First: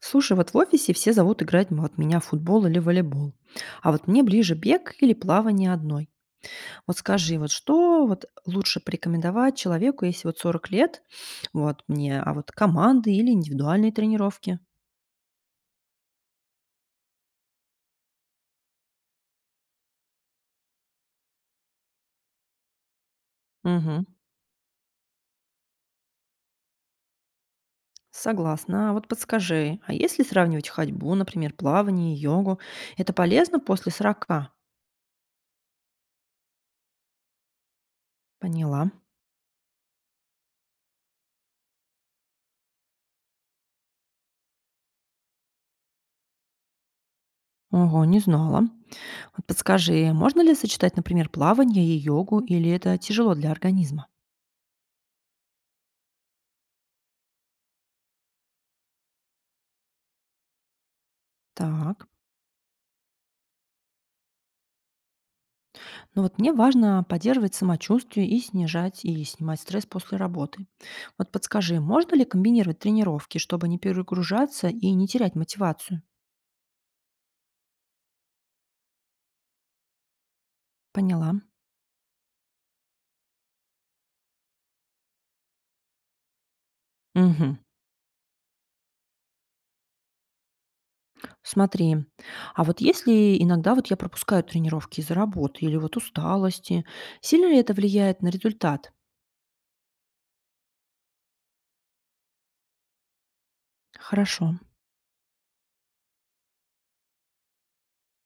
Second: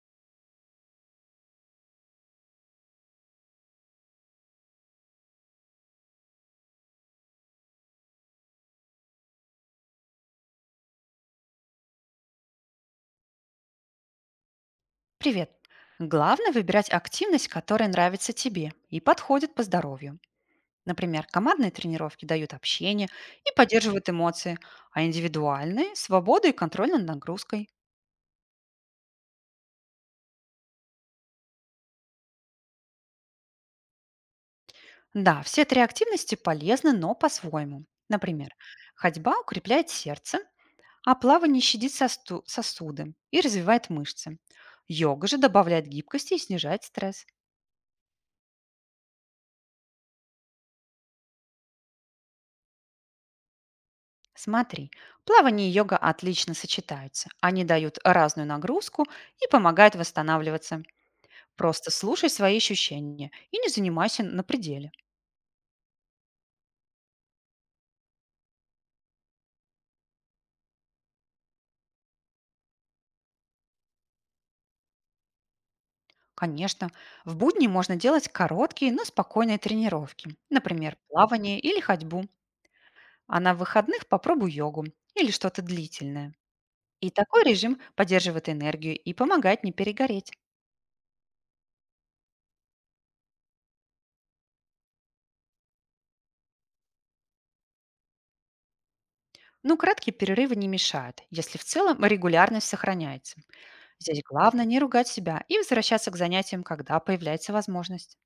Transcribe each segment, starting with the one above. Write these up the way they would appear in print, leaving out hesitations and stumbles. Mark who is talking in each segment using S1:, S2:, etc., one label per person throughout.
S1: Слушай, вот в офисе все зовут играть вот меня в футбол или волейбол. А вот мне ближе бег или плавание одной. Вот скажи, вот что вот лучше порекомендовать человеку, если вот 40 лет, вот мне, а вот команды или индивидуальные тренировки?
S2: Привет! Главное выбирать активность, которая нравится тебе и подходит по здоровью. Например, командные тренировки дают общение и
S1: Мгм.
S2: поддерживают эмоции, а индивидуальные– свободу и контроль над нагрузкой.
S1: Согласна. А вот подскажи, а если сравнивать ходьбу, например, плавание, йогу, это полезно после 40?
S2: Да, все три активности полезны, но по-своему. Например,
S1: Поняла.
S2: ходьба укрепляет сердце, а плавание щадит сосуды и развивает мышцы. Йога же добавляет гибкости и снижает стресс.
S1: Ого, не знала. Вот подскажи, можно ли сочетать, например, плавание и йогу, или это тяжело для организма?
S2: Смотри, плавание и йога отлично сочетаются. Они дают разную нагрузку и помогают восстанавливаться. Просто
S1: Так.
S2: слушай свои ощущения и не занимайся на пределе.
S1: Но вот мне важно поддерживать самочувствие и снижать и снимать стресс после работы. Вот подскажи, можно ли комбинировать тренировки, чтобы не перегружаться и не терять мотивацию?
S2: Конечно, в будни можно делать короткие, но спокойные тренировки, например,
S1: Поняла.
S2: плавание или ходьбу, а на выходных попробуй йогу или что-то длительное. И такой
S1: Мгм.
S2: режим поддерживает энергию и помогает не перегореть.
S1: Смотри, а вот если иногда вот я пропускаю тренировки из-за работы или вот усталости, сильно ли это влияет на результат?
S2: Но краткие перерывы не мешают, если в целом регулярность сохраняется. Здесь
S1: Хорошо.
S2: главное не ругать себя и возвращаться к занятиям, когда появляется возможность.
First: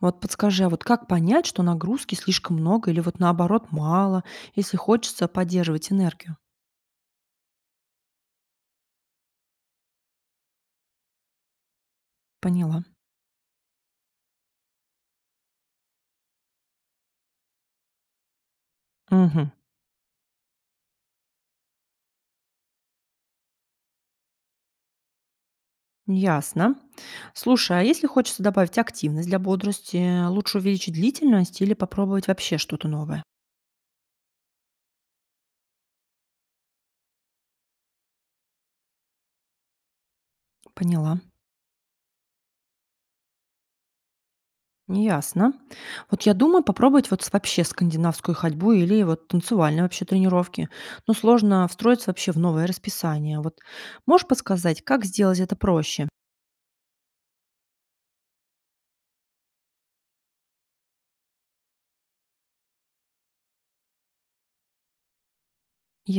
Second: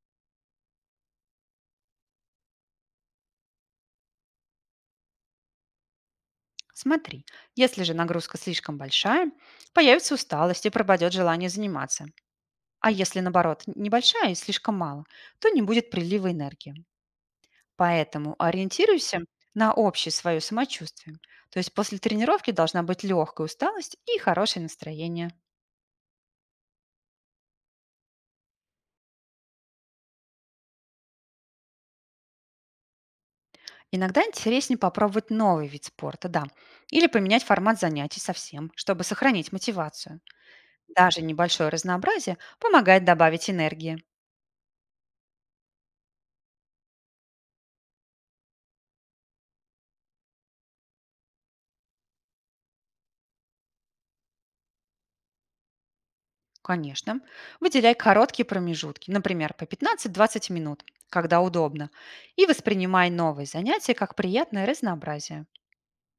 S1: Вот подскажи, а вот как понять, что нагрузки слишком много или вот наоборот мало, если хочется поддерживать энергию?
S2: Смотри, если же нагрузка слишком большая, появится усталость и пропадет желание заниматься.
S1: Поняла.
S2: А если, наоборот, небольшая и слишком мало, то не будет прилива энергии. Поэтому ориентируйся
S1: Мгм.
S2: на общее свое самочувствие. То есть после тренировки должна быть легкая усталость и хорошее настроение.
S1: Ясно. Слушай, а если хочется добавить активность для бодрости, лучше увеличить длительность или попробовать вообще что-то новое?
S2: Иногда интереснее попробовать новый вид спорта, да, или поменять формат занятий совсем, чтобы сохранить мотивацию.
S1: Поняла.
S2: Даже небольшое разнообразие помогает добавить энергии.
S1: Ясно. Вот я думаю попробовать вот вообще скандинавскую ходьбу или вот танцевальные вообще тренировки. Но сложно встроиться вообще в новое расписание. Вот можешь подсказать, как сделать это проще?
S2: Конечно, выделяй короткие промежутки, например, по 15-20 минут, когда удобно, и воспринимай новые занятия как приятное разнообразие.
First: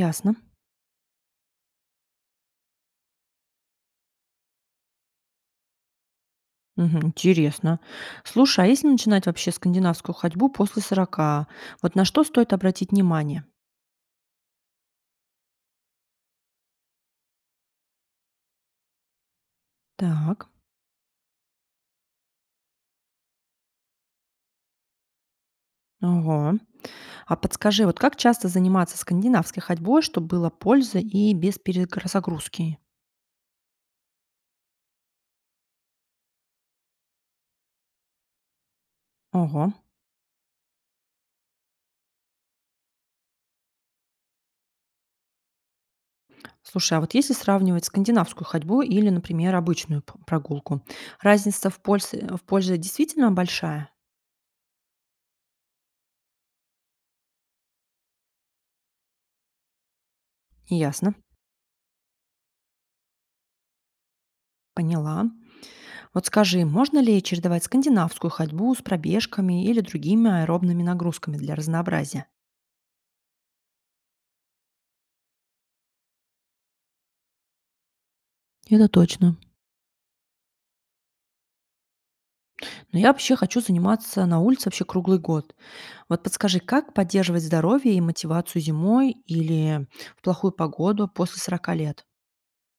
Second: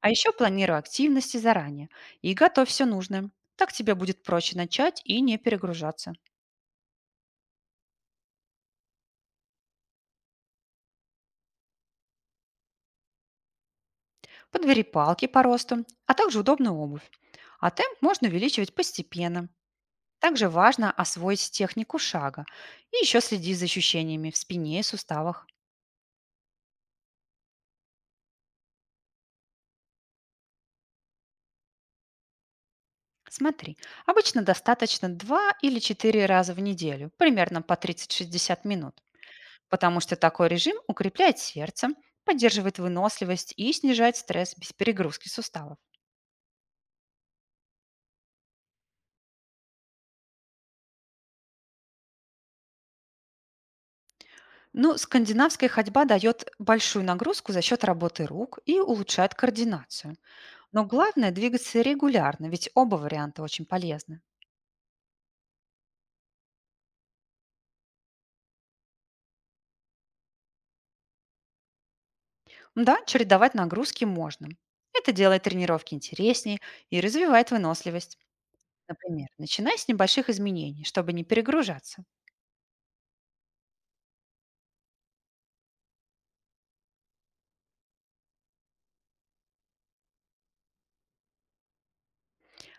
S2: А еще планируй активности заранее и готовь все нужное. Так тебе будет проще начать и не перегружаться.
S1: Мгм, интересно. Слушай, а если начинать вообще скандинавскую ходьбу после 40, вот на что стоит обратить внимание?
S2: Подбери палки по росту, а также удобную обувь. А темп можно увеличивать постепенно. Также
S1: Так.
S2: важно освоить технику шага и еще следи за ощущениями в спине и суставах.
S1: Ого. А подскажи, вот как часто заниматься скандинавской ходьбой, чтобы было польза и без перегрузки?
S2: Смотри, обычно достаточно 2 или 4 раза в неделю, примерно по 30-60 минут,
S1: Ого.
S2: потому что такой режим укрепляет сердце, поддерживает выносливость и снижает стресс без перегрузки суставов.
S1: Слушай, а вот если сравнивать скандинавскую ходьбу или, например, обычную прогулку, разница в пользе, действительно большая?
S2: Ну, скандинавская ходьба дает большую нагрузку за счет работы рук и улучшает координацию. Но
S1: Ясно.
S2: главное– двигаться регулярно, ведь оба варианта очень полезны.
S1: Поняла. Вот скажи, можно ли чередовать скандинавскую ходьбу с пробежками или другими аэробными нагрузками для разнообразия?
S2: Да, чередовать нагрузки можно. Это делает тренировки интереснее и развивает выносливость.
S1: Это
S2: Например,
S1: точно.
S2: начинай с небольших изменений, чтобы не перегружаться.
S1: Но я вообще хочу заниматься на улице вообще круглый год. Вот подскажи, как поддерживать здоровье и мотивацию зимой или в плохую погоду после 40 лет?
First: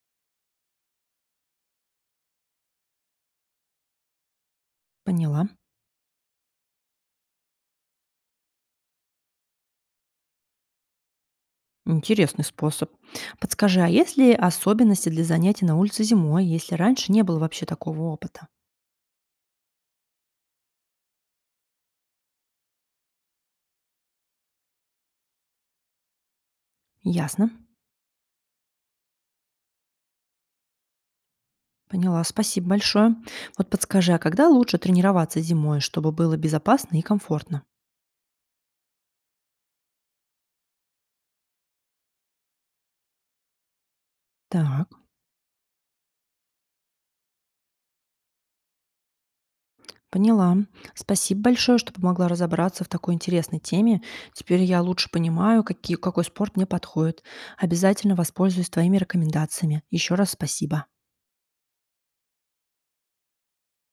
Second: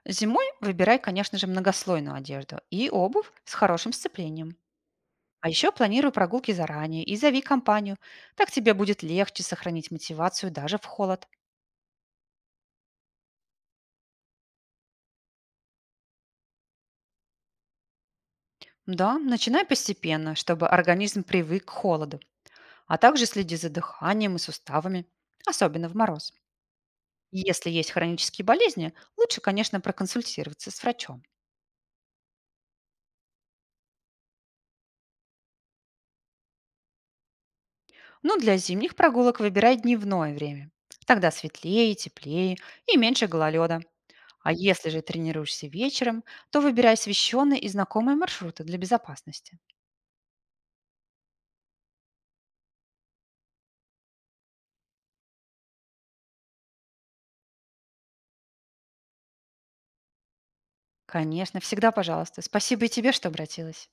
S2: Зимой выбирай, конечно же, многослойную одежду и обувь с хорошим сцеплением.
S1: Поняла.
S2: А еще планируй прогулки заранее и зови компанию. Так тебе будет легче сохранить мотивацию даже в холод.
S1: Интересный способ. Подскажи, а есть ли особенности для занятий на улице зимой, если раньше не было вообще такого опыта?
S2: Да, начинай постепенно, чтобы организм привык к холоду, а также следи за дыханием и суставами, особенно в мороз.
S1: Ясно.
S2: Если есть хронические болезни, лучше, конечно, проконсультироваться с врачом.
S1: Поняла. Спасибо большое. Вот подскажи, а когда лучше тренироваться зимой, чтобы было безопасно и комфортно?
S2: Ну, для зимних прогулок выбирай дневное время. Тогда светлее, теплее и меньше гололеда. А если
S1: Так.
S2: же тренируешься вечером, то выбирай освещенные и знакомые маршруты для безопасности.
S1: Поняла. Спасибо большое, что помогла разобраться в такой интересной теме. Теперь я лучше понимаю, какой спорт мне подходит. Обязательно воспользуюсь твоими рекомендациями. Еще раз спасибо.
S2: Конечно, всегда пожалуйста. Спасибо и тебе, что обратилась.